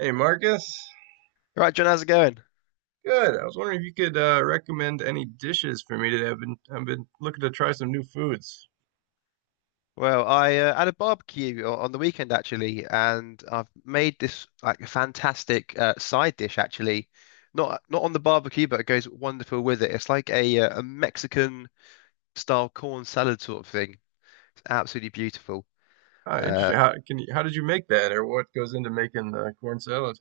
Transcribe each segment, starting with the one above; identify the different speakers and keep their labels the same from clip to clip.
Speaker 1: Hey Marcus,
Speaker 2: Right, John, how's it going?
Speaker 1: good. I was wondering if you could recommend any dishes for me today. I've been looking to try some new foods.
Speaker 2: Well, I had a barbecue on the weekend actually, and I've made this like fantastic side dish actually. Not on the barbecue, but it goes wonderful with it. It's like a Mexican style corn salad sort of thing. It's absolutely beautiful.
Speaker 1: Ah,
Speaker 2: Uh,
Speaker 1: interesting. How did you make that, or what goes into making the corn salad?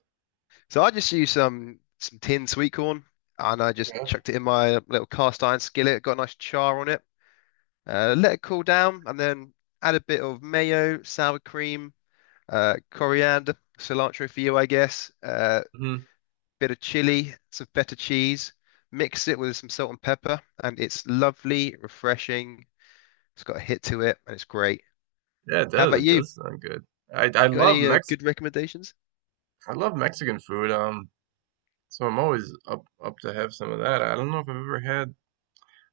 Speaker 2: so I just used some tinned sweet corn, and I just
Speaker 1: Okay.
Speaker 2: chucked it in my little cast iron skillet. Got a nice char on it. Let it cool down, and then add a bit of mayo, sour cream, coriander, cilantro for you, I guess,
Speaker 1: Hmm.
Speaker 2: bit of chili, some feta cheese, mix it with some salt and pepper, and it's lovely, refreshing. It's got a hit to it, and it's great.
Speaker 1: Yeah, it
Speaker 2: How
Speaker 1: does.
Speaker 2: about
Speaker 1: It
Speaker 2: you?
Speaker 1: does sound good. I I
Speaker 2: You got
Speaker 1: love
Speaker 2: any
Speaker 1: Mex
Speaker 2: good recommendations?
Speaker 1: I love Mexican food. So I'm always up to have some of that. I don't know if I've ever had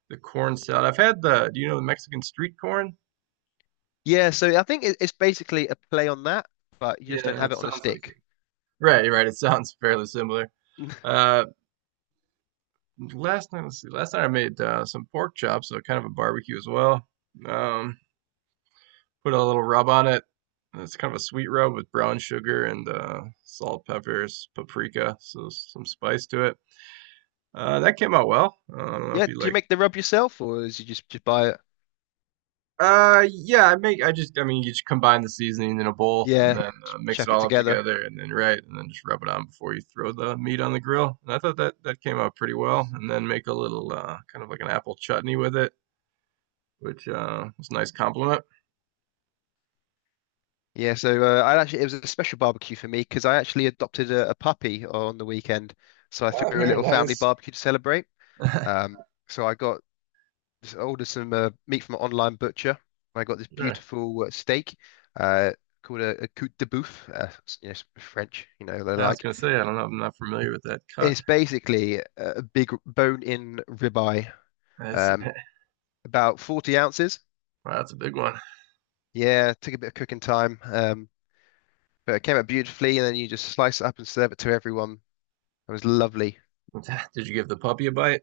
Speaker 1: the corn salad. Do you know the Mexican street corn?
Speaker 2: Yeah, so I think it's basically a play on that, but you just don't
Speaker 1: Yeah,
Speaker 2: have
Speaker 1: it
Speaker 2: it on a
Speaker 1: sounds like
Speaker 2: stick.
Speaker 1: it. Right, right. It sounds fairly similar. Uh, Last night, let's see. Last night I made some pork chops, so kind of a barbecue as well. Um, Put a little rub on it. It's kind of a sweet rub with brown sugar and salt, peppers, paprika, so some spice to it. That came out well. I don't know if
Speaker 2: Yeah,
Speaker 1: you
Speaker 2: do you
Speaker 1: like.
Speaker 2: make the rub yourself, or is you just buy it?
Speaker 1: Yeah, I make. I mean, you just combine the seasoning in a bowl and
Speaker 2: Yeah,
Speaker 1: then
Speaker 2: just
Speaker 1: mix it
Speaker 2: chuck it
Speaker 1: all up
Speaker 2: together.
Speaker 1: together, and then right, and then just rub it on before you throw the meat on the grill. And I thought that that came out pretty well. And then make a little kind of like an apple chutney with it which was a nice compliment.
Speaker 2: Yeah, so I actually it was a special barbecue for me because I actually adopted a puppy on the weekend. So I
Speaker 1: Ah,
Speaker 2: threw a
Speaker 1: very
Speaker 2: little family
Speaker 1: nice.
Speaker 2: barbecue to celebrate. Um, so I got ordered some meat from an online butcher. I got this
Speaker 1: Sure.
Speaker 2: beautiful steak uh, called a côte de bœuf. You know, French, you know, they
Speaker 1: I was
Speaker 2: like.
Speaker 1: gonna say I don't know. I'm not familiar with that cut.
Speaker 2: It's basically a big bone-in ribeye,
Speaker 1: That's,
Speaker 2: um, about 40 ounces.
Speaker 1: wow, that's a big one.
Speaker 2: Yeah, took a bit of cooking time, but it came out beautifully. And then you just slice it up and serve it to everyone. It was lovely.
Speaker 1: Did you give the puppy a bite?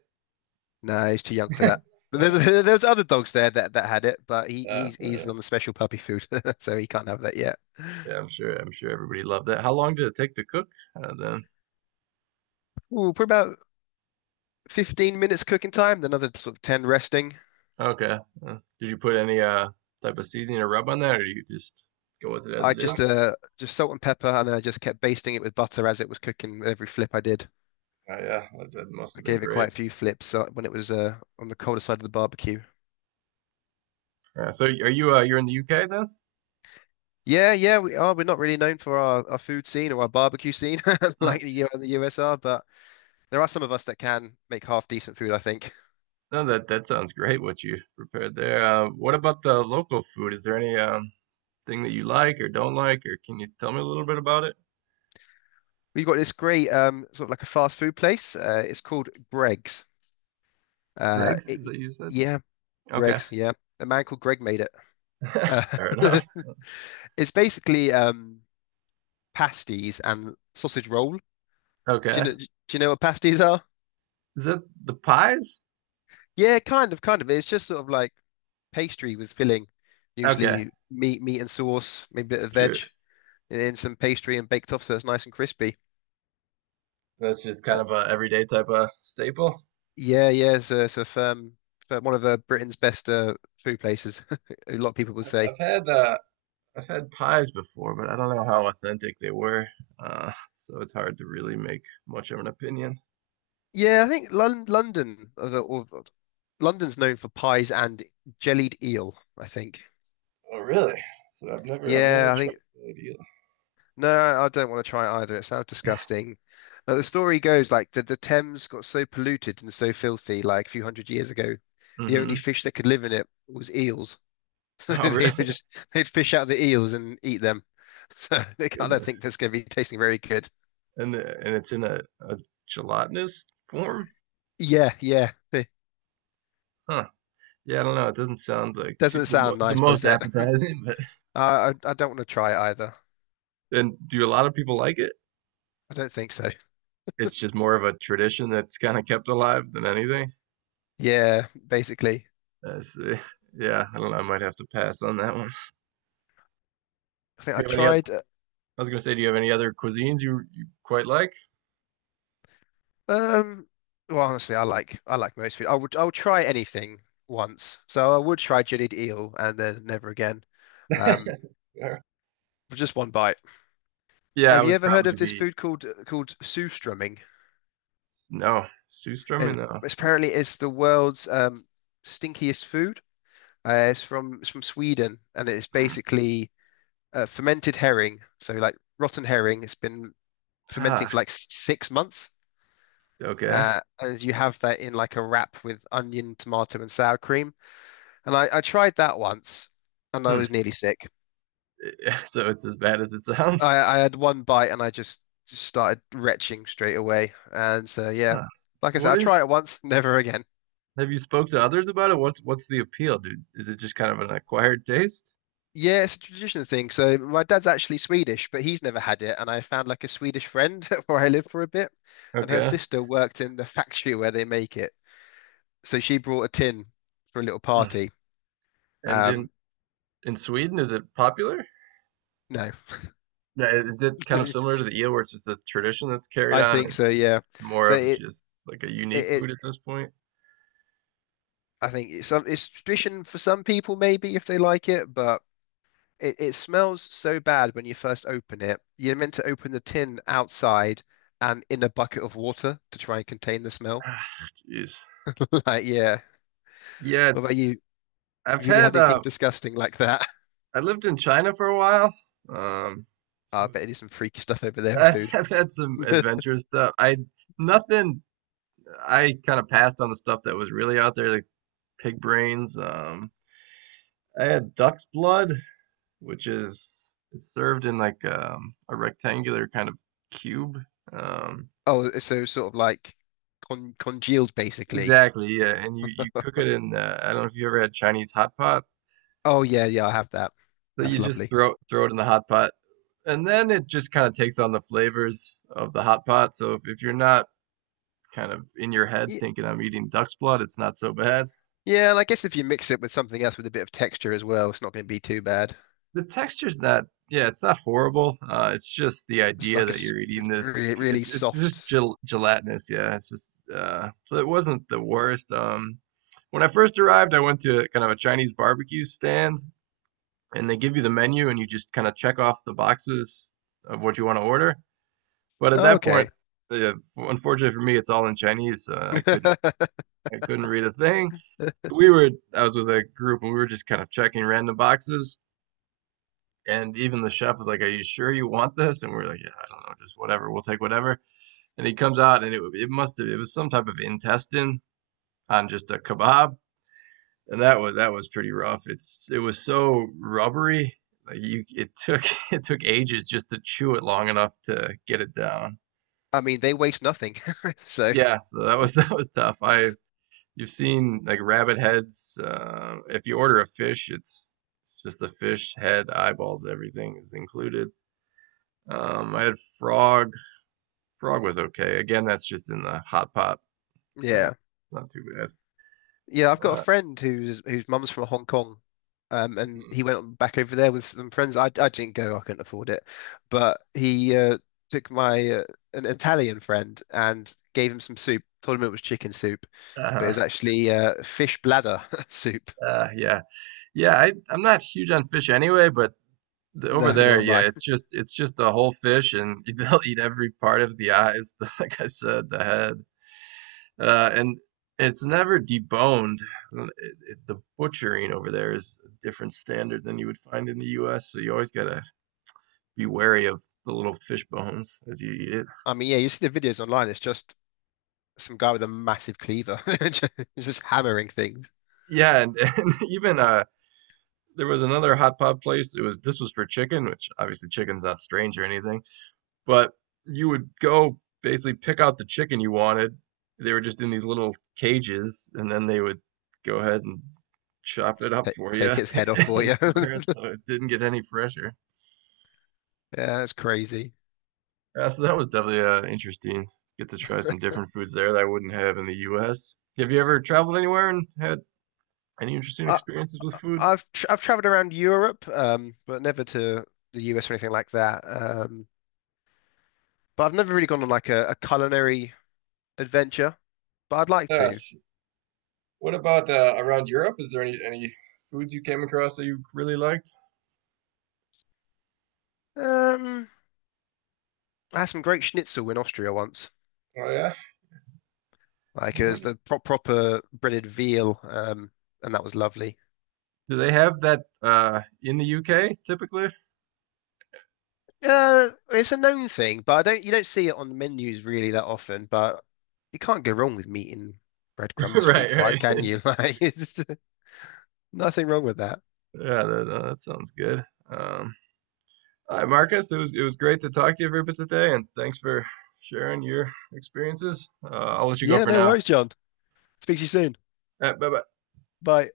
Speaker 2: No, he's too young for that. But there's there's other dogs there that had it, but he
Speaker 1: Uh,
Speaker 2: he's he's
Speaker 1: uh,
Speaker 2: on the special puppy food, so he can't have that yet.
Speaker 1: yeah, I'm sure. I'm sure everybody loved that. How long did it take to cook? Then
Speaker 2: Ooh, put about 15 minutes cooking time, then another sort of 10 resting.
Speaker 1: Okay. Did you put any type of seasoning or rub on that, or do you just go with it as
Speaker 2: I
Speaker 1: it is?
Speaker 2: just salt and pepper, and then I just kept basting it with butter as it was cooking with every flip I did.
Speaker 1: Yeah, that, that must
Speaker 2: I
Speaker 1: have been
Speaker 2: gave it quite
Speaker 1: great.
Speaker 2: a few flips when it was on the colder side of the barbecue.
Speaker 1: Yeah. So are you you're in the UK then?
Speaker 2: Yeah, yeah, we are. We're not really known for our food scene or our barbecue scene like the US are, but there are some of us that can make half decent food, I think.
Speaker 1: No, that that sounds great. What you prepared there. What about the local food? Is there any thing that you like or don't like, or can you tell me a little bit about it?
Speaker 2: We've got this great sort of like a fast food place. It's called Greg's. Uh,
Speaker 1: Greg's, is
Speaker 2: it,
Speaker 1: that you said?
Speaker 2: yeah,
Speaker 1: Okay.
Speaker 2: Greg's. Yeah, a man called Greg made it. Uh,
Speaker 1: Fair enough.
Speaker 2: it's basically pasties and sausage roll. Do you
Speaker 1: Okay.
Speaker 2: know, do you know what pasties are?
Speaker 1: Is that the pies?
Speaker 2: Yeah, kind of. It's just sort of like pastry with filling,
Speaker 1: Okay,
Speaker 2: usually meat and sauce, maybe a bit of veg,
Speaker 1: sure.
Speaker 2: and then some pastry and baked off, so it's nice and crispy.
Speaker 1: That's just
Speaker 2: Uh,
Speaker 1: kind of a everyday type of staple.
Speaker 2: yeah. So firm, one of Britain's best food places. A lot of people would
Speaker 1: I've,
Speaker 2: say.
Speaker 1: I've had uh, I've had pies before, but I don't know how authentic they were, so it's hard to really make much of an opinion.
Speaker 2: Yeah, I think London, the- or London's known for pies and jellied eel, I think.
Speaker 1: Oh, really? So I've
Speaker 2: Yeah,
Speaker 1: never
Speaker 2: I
Speaker 1: tried
Speaker 2: think
Speaker 1: that either.
Speaker 2: no, I don't want to try it either. It sounds disgusting. But the story goes like the Thames got so polluted and so filthy like a few hundred years ago, the
Speaker 1: Mm-hmm.
Speaker 2: only fish that could live in it was eels. So
Speaker 1: Oh,
Speaker 2: they
Speaker 1: really?
Speaker 2: would just they'd fish out the eels and eat them. So they can't, I don't think
Speaker 1: Goodness.
Speaker 2: that's going to be tasting very good.
Speaker 1: And it's in a gelatinous form?
Speaker 2: Yeah, yeah. It
Speaker 1: Huh. Yeah, I don't know. It doesn't sound like too,
Speaker 2: doesn't
Speaker 1: the mo
Speaker 2: sound
Speaker 1: the
Speaker 2: nice,
Speaker 1: most
Speaker 2: does it?
Speaker 1: appetizing, but
Speaker 2: I don't want to try it either.
Speaker 1: and do a lot of people like it?
Speaker 2: I don't think so.
Speaker 1: It's just more of a tradition that's kind of kept alive than anything.
Speaker 2: Yeah, basically.
Speaker 1: I see. Yeah, I don't know. I might have to pass on that one.
Speaker 2: I think I
Speaker 1: Do you have any other?
Speaker 2: tried
Speaker 1: I was gonna say, do you have any other cuisines you quite like?
Speaker 2: um well honestly I like most food. I would try anything once. So I would try jellied eel and then never again. Um
Speaker 1: Yeah,
Speaker 2: for just one bite.
Speaker 1: Yeah, I
Speaker 2: Have you
Speaker 1: would
Speaker 2: ever heard
Speaker 1: probably
Speaker 2: of this
Speaker 1: be
Speaker 2: food called Surströmming?
Speaker 1: no Surströmming. No.
Speaker 2: It's apparently it's the world's stinkiest food. It's from Sweden and it's
Speaker 1: Hmm.
Speaker 2: basically fermented herring. So like rotten herring, it's been fermenting for
Speaker 1: Ah,
Speaker 2: like 6 months.
Speaker 1: okay.
Speaker 2: As you have that in like a wrap with onion, tomato, and sour cream. And I tried that once and I was
Speaker 1: Hmm.
Speaker 2: nearly sick.
Speaker 1: So it's as bad as it sounds.
Speaker 2: I had one bite and just started retching straight away. And so, yeah,
Speaker 1: Huh.
Speaker 2: like I said,
Speaker 1: What
Speaker 2: I
Speaker 1: is
Speaker 2: try it once, never again.
Speaker 1: Have you spoke to others about it? What's the appeal, dude? Is it just kind of an acquired taste?
Speaker 2: Yeah, it's a traditional thing. So my dad's actually Swedish, but he's never had it. And I found like a Swedish friend where I lived for a bit, and her
Speaker 1: Okay.
Speaker 2: sister worked in the factory where they make it. So she brought a tin for a little
Speaker 1: Hmm.
Speaker 2: party.
Speaker 1: And in
Speaker 2: Um,
Speaker 1: in Sweden, is it popular?
Speaker 2: no,
Speaker 1: Yeah, is it kind of similar to the eel, where it's just a tradition that's carried
Speaker 2: I
Speaker 1: on
Speaker 2: think
Speaker 1: and
Speaker 2: so, yeah.
Speaker 1: more
Speaker 2: So
Speaker 1: of
Speaker 2: it,
Speaker 1: just like a
Speaker 2: it,
Speaker 1: unique
Speaker 2: it
Speaker 1: food at this point?
Speaker 2: I think it's some it's tradition for some people maybe if they like it, but it smells so bad when you first open it. You're meant to open the tin outside and in a bucket of water to try and contain the smell.
Speaker 1: Ah, Jeez.
Speaker 2: Like, yeah.
Speaker 1: Yeah,
Speaker 2: What about
Speaker 1: it's
Speaker 2: you? Have
Speaker 1: I've
Speaker 2: you really
Speaker 1: had
Speaker 2: had anything disgusting like that?
Speaker 1: I lived in China for a while. Um
Speaker 2: I
Speaker 1: so
Speaker 2: bet you do some freaky stuff over there with
Speaker 1: I've,
Speaker 2: food.
Speaker 1: I've had some adventurous stuff. I nothing I kind of passed on the stuff that was really out there like pig brains, I had duck's blood, which is it's served in like a rectangular kind of cube. Um,
Speaker 2: Oh, so sort of like congealed basically.
Speaker 1: exactly, yeah. And you cook it in. I don't know if you ever had Chinese hot pot.
Speaker 2: Oh yeah, yeah, I have that.
Speaker 1: So
Speaker 2: That's
Speaker 1: you just
Speaker 2: lovely.
Speaker 1: throw it in the hot pot, and then it just kind of takes on the flavors of the hot pot. So if you're not kind of in your head
Speaker 2: Ye-
Speaker 1: thinking I'm eating duck's blood, it's not so bad.
Speaker 2: Yeah, and I guess if you mix it with something else with a bit of texture as well, it's not going to be too bad.
Speaker 1: The texture's not yeah, it's not horrible. It's just the
Speaker 2: It's
Speaker 1: idea
Speaker 2: like
Speaker 1: that you're eating this.
Speaker 2: really, really
Speaker 1: It's just
Speaker 2: soft.
Speaker 1: gelatinous. Yeah, it's just so it wasn't the worst. When I first arrived, I went to kind of a Chinese barbecue stand, and they give you the menu, and you just kind of check off the boxes of what you want to order. But at
Speaker 2: Oh,
Speaker 1: that point,
Speaker 2: okay.
Speaker 1: unfortunately for me, it's all in Chinese, so I couldn't read a thing. We were I was with a group, and we were just kind of checking random boxes. And even the chef was like, "Are you sure you want this?" And we are like, "Yeah, I don't know, just whatever. We'll take whatever." And he comes out, and it must have it was some type of intestine on just a kebab, and that was pretty rough. It was so rubbery, like you it took it took ages just to chew it long enough to get it down.
Speaker 2: I mean, they waste nothing. So,
Speaker 1: Yeah, so that was that was tough. I You've seen like rabbit heads. If you order a fish, it's just the fish head, eyeballs, everything is included. I had frog was okay. Again, that's just in the hot pot.
Speaker 2: yeah.
Speaker 1: It's not too bad.
Speaker 2: Yeah, I've got a
Speaker 1: Uh,
Speaker 2: friend who's whose mum's from Hong Kong, and he went back over there with some friends. I didn't go, I couldn't afford it, but he took my an Italian friend and gave him some soup. Told him it was chicken soup, but it
Speaker 1: uh,
Speaker 2: was actually fish bladder soup.
Speaker 1: yeah, yeah. I I'm not huge on fish anyway, but over
Speaker 2: No, nor
Speaker 1: there,
Speaker 2: am
Speaker 1: yeah,
Speaker 2: I.
Speaker 1: it's just a whole fish, and they'll eat every part of the eyes, like I said, the head, and it's never deboned. The butchering over there is a different standard than you would find in the U.S. So you always gotta be wary of the little fish bones as you eat it.
Speaker 2: I mean, yeah, you see the videos online. It's just some guy with a massive cleaver, just just hammering things.
Speaker 1: Yeah, and even there was another hot pot place. It was This was for chicken, which obviously chicken's not strange or anything, but you would go basically pick out the chicken you wanted. They were just in these little cages, and then they would go ahead and chop it up for you
Speaker 2: Take its head off for you.
Speaker 1: and prepare it so it didn't get any fresher.
Speaker 2: Yeah, that's crazy.
Speaker 1: Yeah, so that was definitely interesting. Get to try some different foods there that I wouldn't have in the U.S. Have you ever traveled anywhere and had any interesting
Speaker 2: I,
Speaker 1: experiences with food?
Speaker 2: I've tr I've traveled around Europe, but never to the US or anything like that. But I've never really gone on like a culinary adventure, but I'd like
Speaker 1: Yeah,
Speaker 2: to.
Speaker 1: what about around Europe? Is there any foods you came across that you really liked?
Speaker 2: Um, I had some great schnitzel in Austria once,
Speaker 1: Oh yeah.
Speaker 2: like it was
Speaker 1: Like,
Speaker 2: the proper breaded veal, and that was lovely.
Speaker 1: do they have that in the UK typically?
Speaker 2: It's a known thing, but I don't you don't see it on the menus really that often. But you can't go wrong with meat and breadcrumbs
Speaker 1: Right,
Speaker 2: deep
Speaker 1: right.
Speaker 2: fried, can you? Like, it's nothing wrong with that.
Speaker 1: Yeah, that, that sounds good. Um, all right, Marcus, it was great to talk to you for today, and thanks for sharing your experiences. I'll let you go
Speaker 2: Yeah,
Speaker 1: for
Speaker 2: no
Speaker 1: now. All
Speaker 2: worries, John. Speak to you soon.
Speaker 1: right, bye bye.
Speaker 2: Bye.